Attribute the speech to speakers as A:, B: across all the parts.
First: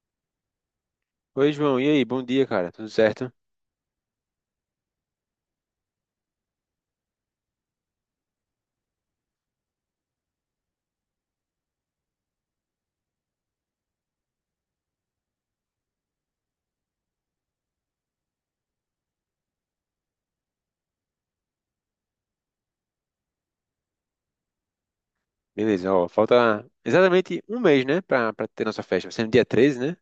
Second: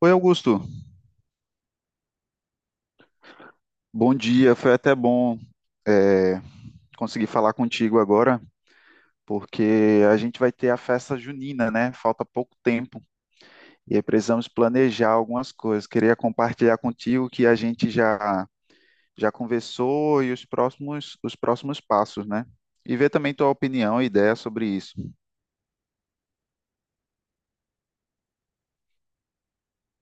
A: Oi, Augusto.
B: Oi, João. E aí? Bom dia, cara. Tudo certo?
A: Bom dia. Foi até bom é, conseguir falar contigo agora, porque a gente vai ter a festa junina, né? Falta pouco tempo e aí precisamos planejar algumas coisas. Queria compartilhar contigo que a gente já conversou e os próximos passos, né? E ver também tua opinião e ideia sobre isso.
B: Beleza, ó. Falta exatamente um mês, né? Pra ter nossa festa. Vai ser no dia 13, né?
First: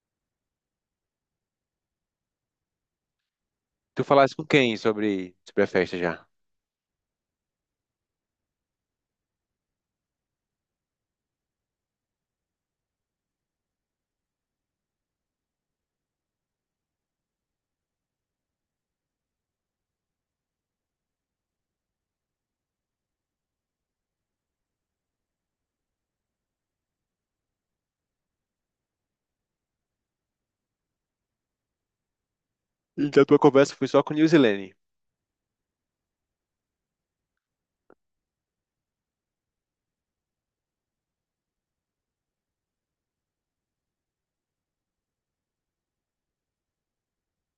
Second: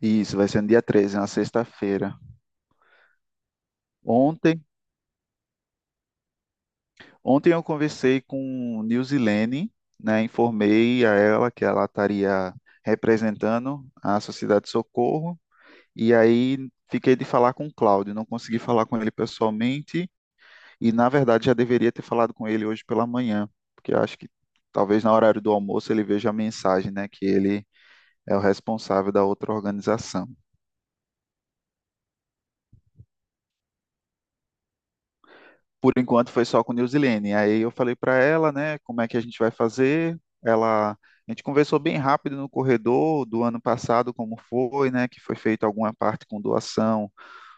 A: E isso vai ser no dia 13, na sexta-feira.
B: Tu falaste com
A: Ontem
B: quem sobre a festa já?
A: Ontem eu conversei com Nilzilene, né? Informei a ela que ela estaria representando a Sociedade de Socorro, e aí fiquei de falar com o Cláudio, não consegui falar com ele pessoalmente, e na verdade já deveria ter falado com ele hoje pela manhã, porque eu acho que talvez na horário do almoço ele veja a mensagem, né? Que ele é o responsável da outra organização.
B: Então, a tua conversa foi só com Nilzilene.
A: Por enquanto foi só com Nilzilene. Aí eu falei para ela, né, como é que a gente vai fazer. Ela, a gente conversou bem rápido no corredor do ano passado, como foi, né, que foi feita alguma parte com doação,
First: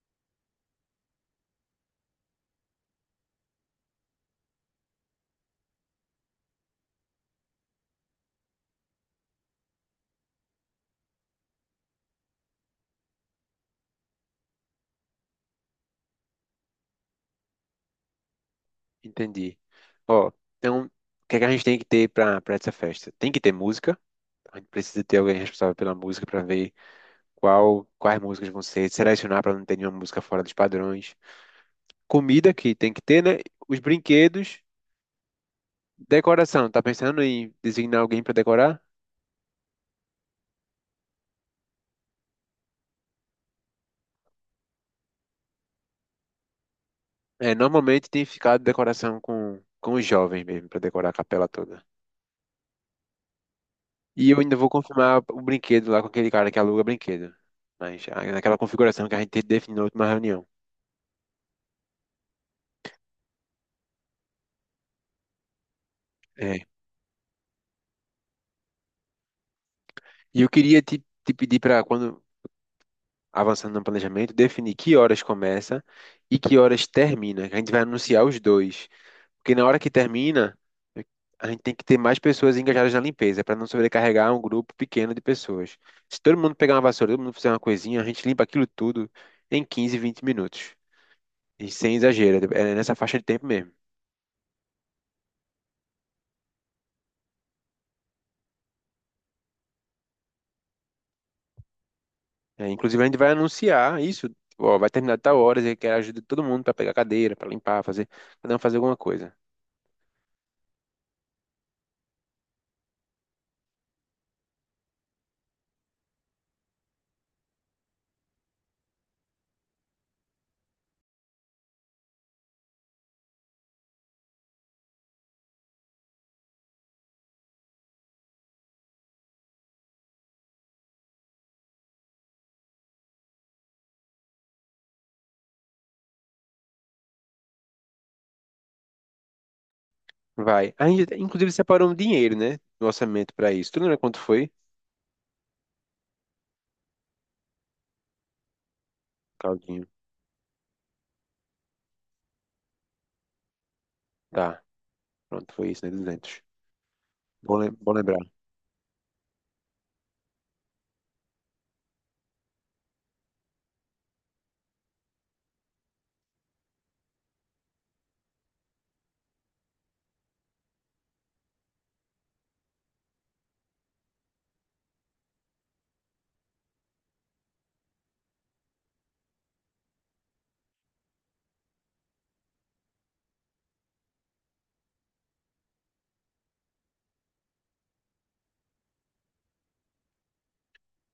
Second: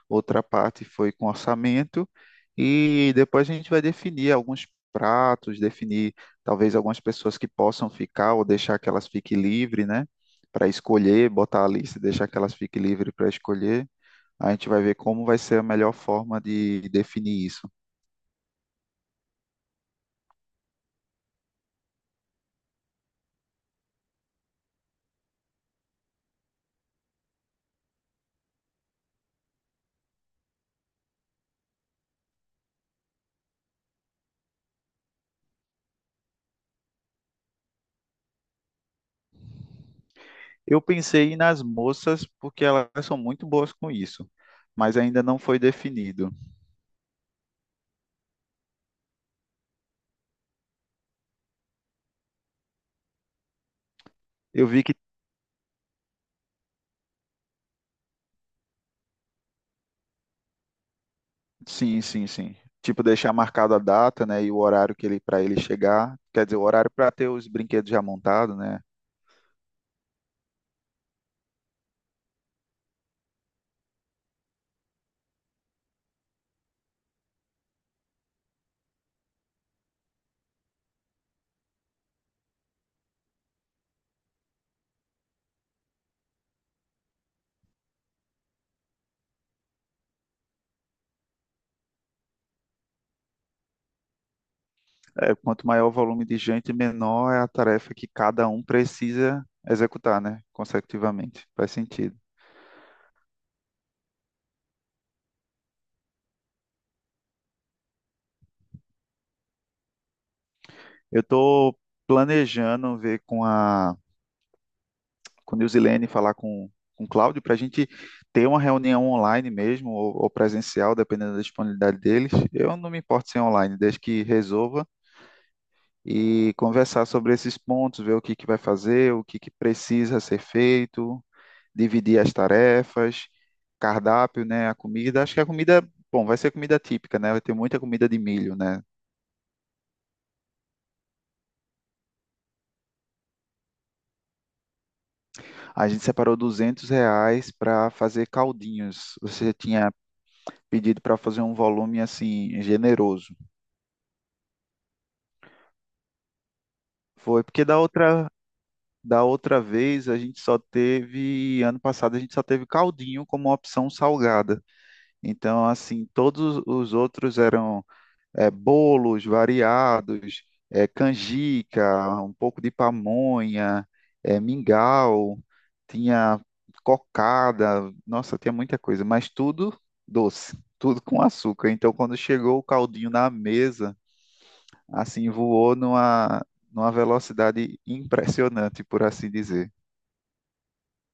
A: outra parte foi com orçamento. E depois a gente vai definir alguns pratos, definir talvez algumas pessoas que possam ficar ou deixar que elas fiquem livres, né, para escolher, botar a lista e deixar que elas fiquem livres para escolher. A gente vai ver como vai ser a melhor forma de definir isso.
B: Entendi. Ó, então, o que é que a gente tem que ter pra essa festa? Tem que ter música. A gente precisa ter alguém responsável pela música pra ver quais músicas vão ser, selecionar pra não ter nenhuma música fora dos padrões. Comida, que tem que ter, né? Os brinquedos. Decoração. Tá pensando em designar alguém pra decorar?
A: Eu pensei nas moças porque elas são muito boas com isso, mas ainda não foi definido.
B: É, normalmente tem ficado decoração com os jovens mesmo, pra decorar a capela toda. E eu ainda
A: Eu
B: vou
A: vi que
B: confirmar o brinquedo lá com aquele cara que aluga brinquedo. Mas ah, naquela configuração que a gente definiu na última reunião.
A: sim, sim, sim. Tipo, deixar marcado a data, né, e o horário que ele para ele chegar, quer dizer, o
B: É.
A: horário para ter os brinquedos já montados, né?
B: E eu queria te pedir para, quando avançando no planejamento, definir que horas começa e que horas termina. Que A gente vai anunciar os dois. Porque na hora que termina, a gente tem que ter mais pessoas engajadas na limpeza, para não sobrecarregar um grupo pequeno de pessoas. Se todo mundo pegar uma vassoura, todo mundo fizer uma coisinha, a gente limpa aquilo tudo em 15, 20 minutos. E sem exagero, é nessa faixa de tempo mesmo.
A: É, quanto maior o volume de gente, menor é a tarefa que cada um precisa executar, né, consecutivamente. Faz sentido.
B: É, inclusive, a gente vai anunciar isso. Ó, vai terminar de tal hora, eu quero a ajuda de todo mundo para pegar cadeira, para limpar, fazer, cada um fazer alguma coisa.
A: Eu estou planejando ver com a com Nilzilene, falar com o Cláudio, para a gente ter uma reunião online mesmo, ou presencial, dependendo da disponibilidade deles. Eu não me importo se é online, desde que resolva e conversar sobre esses pontos, ver o que que vai fazer, o que que precisa ser feito, dividir as tarefas, cardápio, né, a comida. Acho que a comida, bom, vai ser comida típica, né? Vai ter muita comida de milho, né?
B: Vai. A gente, inclusive, separou um dinheiro, né? Do orçamento para isso. Tu lembra quanto foi?
A: A gente separou R$ 200 para fazer caldinhos. Você
B: Caldinho.
A: tinha pedido para fazer um volume assim generoso.
B: Tá, pronto, foi isso, né? 200.
A: Foi
B: Bom,
A: porque
B: bom lembrar.
A: da outra vez a gente só teve, ano passado a gente só teve caldinho como opção salgada. Então, assim, todos os outros eram bolos variados, canjica, um pouco de pamonha, mingau, tinha cocada, nossa, tinha muita coisa, mas tudo doce, tudo com açúcar. Então, quando chegou o caldinho na mesa, assim, voou numa, numa velocidade impressionante, por assim dizer.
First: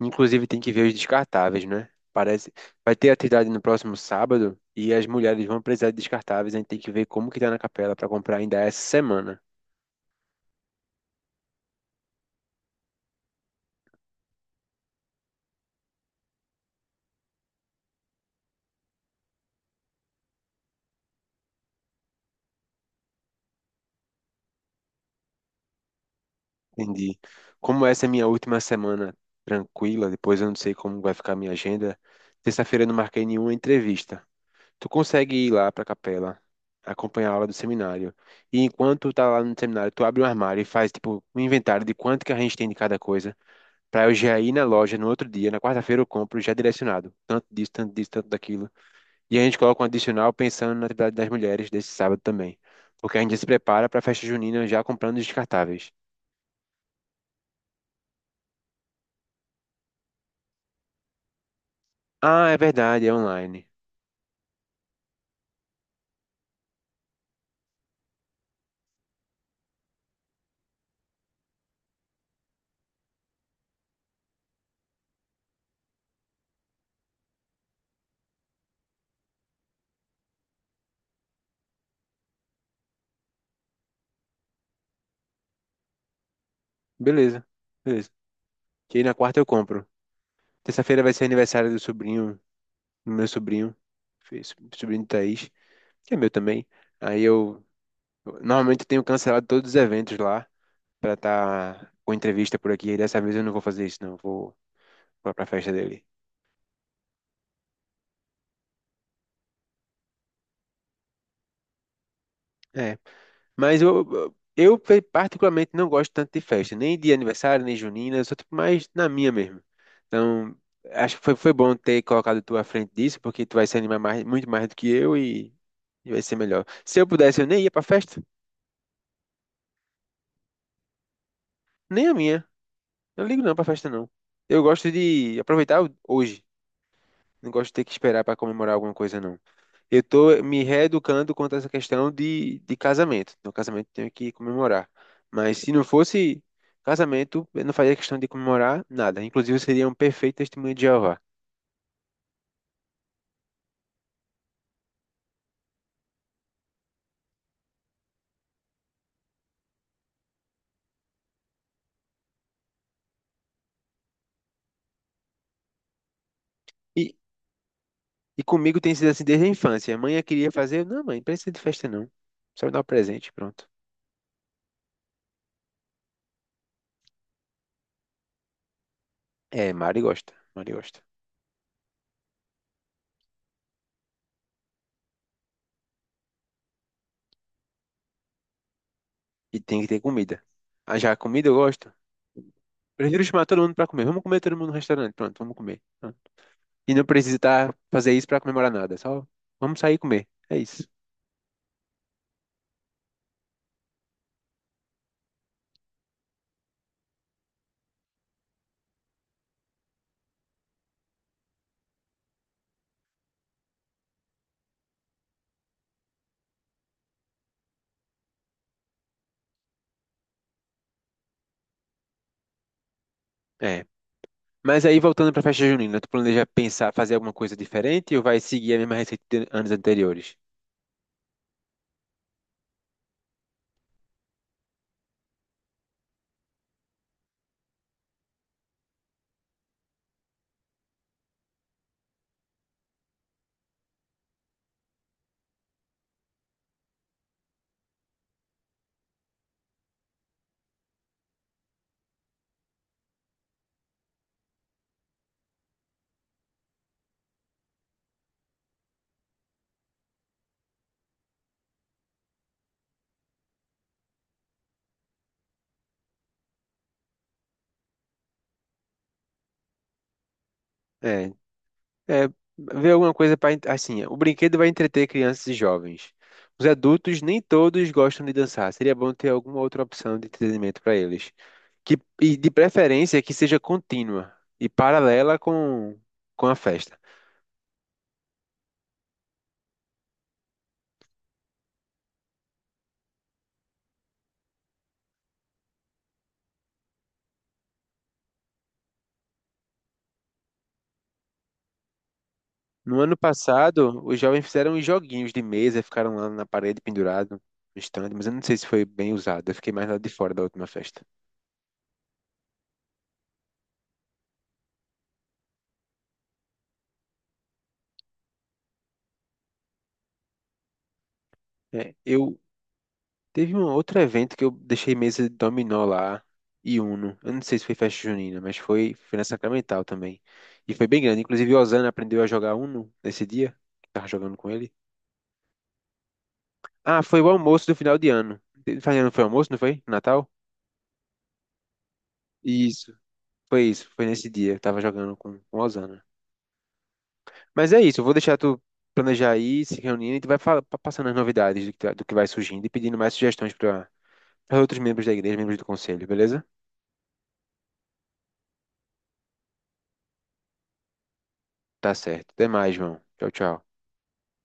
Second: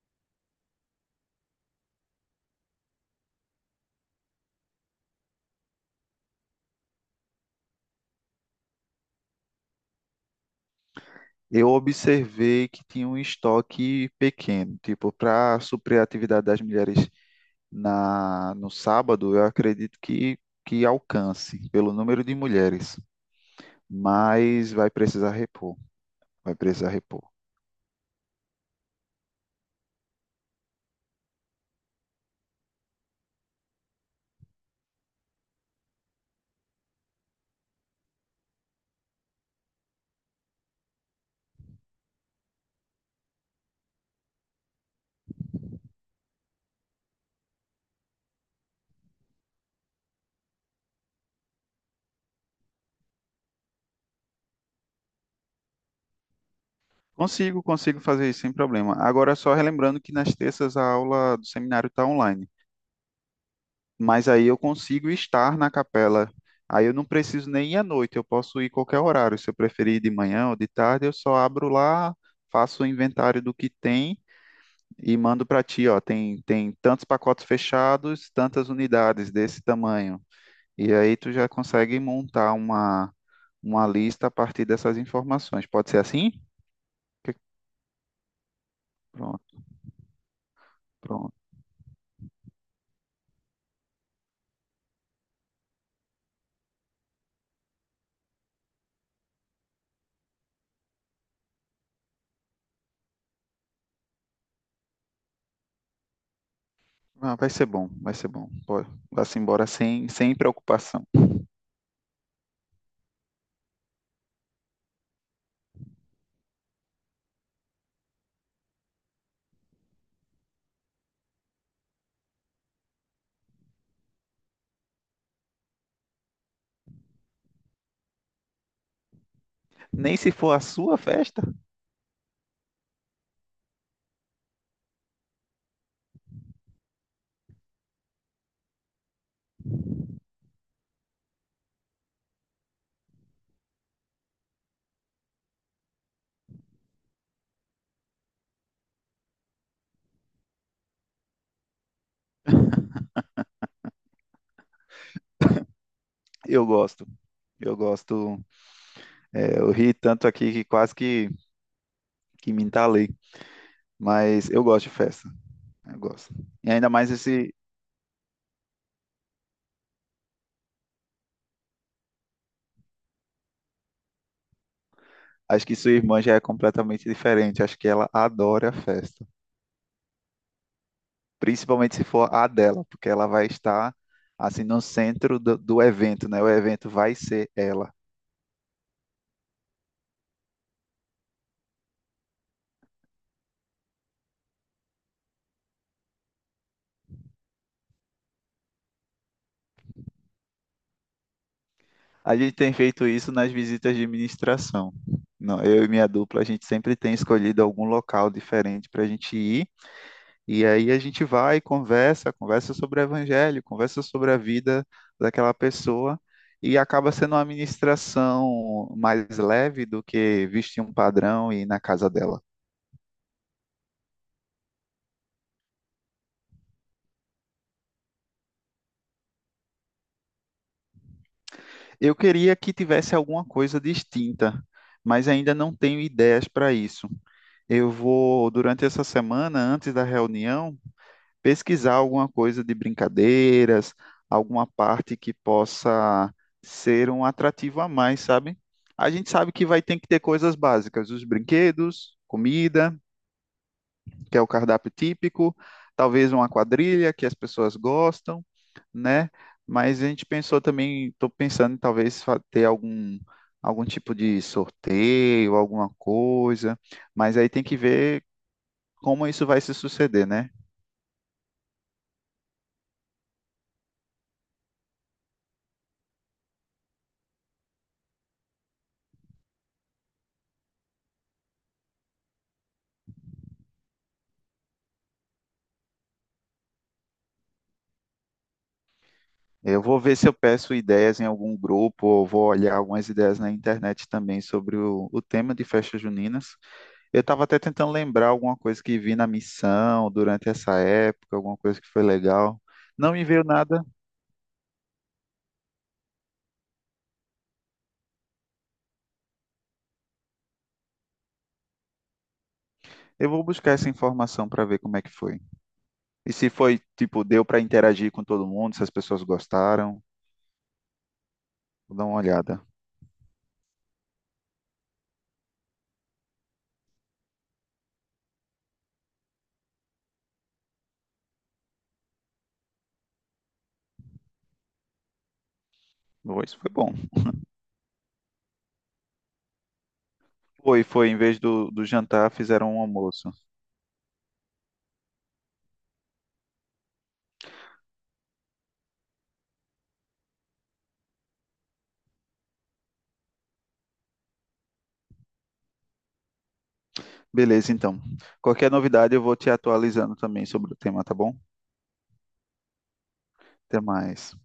B: Inclusive tem que ver os descartáveis, né? Parece. Vai ter atividade no próximo sábado e as mulheres vão precisar de descartáveis. A gente tem que ver como que tá na capela para comprar ainda essa semana.
A: Eu observei que tinha um estoque pequeno, tipo, para suprir a atividade das mulheres na, no sábado, eu acredito que alcance pelo número de mulheres, mas vai precisar repor, vai precisar
B: Entendi.
A: repor.
B: Como essa é minha última semana tranquila, depois eu não sei como vai ficar a minha agenda. Terça-feira eu não marquei nenhuma entrevista. Tu consegue ir lá para a capela, acompanhar a aula do seminário. E enquanto tá lá no seminário, tu abre um armário e faz tipo um inventário de quanto que a gente tem de cada coisa. Pra eu já ir na loja no outro dia, na quarta-feira eu compro já direcionado. Tanto disso, tanto disso, tanto daquilo. E a gente coloca um adicional pensando na atividade das mulheres desse sábado também. Porque a gente se prepara pra festa junina já comprando os descartáveis.
A: Consigo, consigo fazer isso sem problema. Agora, só relembrando que nas terças a aula do seminário está online.
B: Ah, é verdade, é online.
A: Mas aí eu consigo estar na capela. Aí eu não preciso nem ir à noite, eu posso ir qualquer horário. Se eu preferir ir de manhã ou de tarde, eu só abro lá, faço o inventário do que tem e mando para ti, ó, tem tantos pacotes fechados, tantas unidades desse tamanho. E aí tu já consegue montar uma lista a partir dessas informações. Pode ser assim? Que-
B: Beleza, beleza. Que aí na quarta eu
A: pronto,
B: compro. Terça-feira vai ser
A: pronto.
B: aniversário do sobrinho, do meu sobrinho, fi- sobrinho de Thaís, que é meu também. Aí eu normalmente eu tenho cancelado todos os eventos lá pra estar com entrevista por aqui. E dessa vez eu não vou fazer isso, não. Vou pra festa dele.
A: Ah, vai ser bom, vai ser bom. Pode, vá-se embora sem, sem preocupação.
B: É, mas particularmente não gosto tanto de festa, nem de aniversário, nem junina, eu sou tipo mais na minha mesmo. Então, acho que foi bom ter colocado tu à frente disso, porque tu vai se animar mais, muito mais do que eu e vai ser melhor. Se eu pudesse, eu nem ia pra festa,
A: Nem se for a sua festa.
B: nem a minha. Eu não ligo não pra festa, não. Eu gosto de aproveitar hoje, não gosto de ter que esperar pra comemorar alguma coisa, não. Eu tô me reeducando quanto a essa questão de casamento. No casamento tenho que comemorar. Mas se não fosse casamento, eu não faria questão de comemorar nada. Inclusive, eu seria um perfeito testemunho de Jeová.
A: Eu gosto. Eu gosto. É, eu ri tanto aqui que quase que me entalei. Mas eu gosto de festa. Eu gosto. E ainda mais
B: E,
A: esse.
B: e comigo tem sido assim desde a infância. A mãe queria fazer. Não, mãe, não precisa de festa, não. Só me dá um presente, pronto.
A: Acho que sua irmã já é completamente diferente. Acho que ela adora festa.
B: É, Mari gosta. Mari gosta.
A: Principalmente se for a dela, porque ela vai estar assim no centro do, do evento, né? O evento vai ser ela.
B: E tem que ter comida. Ah, já a comida eu gosto. Prefiro chamar todo mundo para comer. Vamos comer todo mundo no restaurante. Pronto, vamos comer. Pronto. E não precisa tá, fazer isso para comemorar nada. Só vamos sair e comer. É isso.
A: A gente tem feito isso nas visitas de administração. Não, eu e minha dupla, a gente sempre tem escolhido algum local diferente para a gente ir. E aí a gente vai, conversa, conversa sobre o evangelho, conversa sobre a vida daquela pessoa e acaba sendo uma ministração mais leve do que vestir um padrão e ir na casa dela.
B: É. Mas aí, voltando para a festa junina, tu planeja pensar, fazer alguma coisa diferente ou vai seguir a mesma receita de anos anteriores?
A: Eu queria que tivesse alguma coisa distinta, mas ainda não tenho ideias para isso. Eu vou, durante essa semana, antes da reunião, pesquisar alguma coisa de brincadeiras, alguma parte que possa ser um atrativo a mais, sabe? A gente sabe que vai ter que ter coisas básicas, os brinquedos, comida, que é o cardápio típico, talvez uma quadrilha que as pessoas gostam, né? Mas a gente pensou também, estou pensando em talvez fa- ter algum algum tipo de sorteio, alguma coisa, mas aí tem que ver como isso vai se suceder, né?
B: É, é Ver alguma coisa para... Assim, o brinquedo vai entreter crianças e jovens. Os adultos, nem todos gostam de dançar. Seria bom ter alguma outra opção de entretenimento para eles. Que, e de preferência que seja contínua e paralela com a festa.
A: Eu vou ver se eu peço ideias em algum grupo, ou vou olhar algumas ideias na internet também sobre o tema de festas juninas. Eu estava até tentando lembrar alguma coisa que vi na missão durante essa época, alguma coisa que foi legal.
B: No
A: Não
B: ano
A: me veio nada.
B: passado, os jovens fizeram uns joguinhos de mesa, ficaram lá na parede pendurado no stand, mas eu não sei se foi bem usado. Eu fiquei mais lá de fora da última festa.
A: Eu vou buscar essa informação para ver como é que foi. E se foi, tipo, deu para interagir com todo mundo, se as pessoas gostaram.
B: É,
A: Vou dar uma
B: eu
A: olhada.
B: Teve um outro evento que eu deixei mesa de dominó lá e Uno. Eu não sei se foi festa junina, mas foi na Sacramental também. E foi bem grande. Inclusive, o Osana aprendeu a jogar Uno nesse dia. Que Tava jogando com ele.
A: Bom, isso foi bom.
B: Ah, foi o almoço do final de ano. Final de ano foi almoço, não foi? Natal?
A: Foi, foi. Em vez do, do jantar, fizeram um
B: Isso,
A: almoço.
B: isso. Foi nesse dia. Eu tava jogando com o Osana. Mas é isso, eu vou deixar tu planejar aí, se reunindo, e tu vai passando as novidades do do que vai surgindo e pedindo mais sugestões para outros membros da igreja, membros do conselho, beleza?
A: Beleza, então. Qualquer novidade, eu vou te atualizando também sobre o tema, tá bom?
B: Tá certo. Até mais, João. Tchau, tchau.
A: Até mais.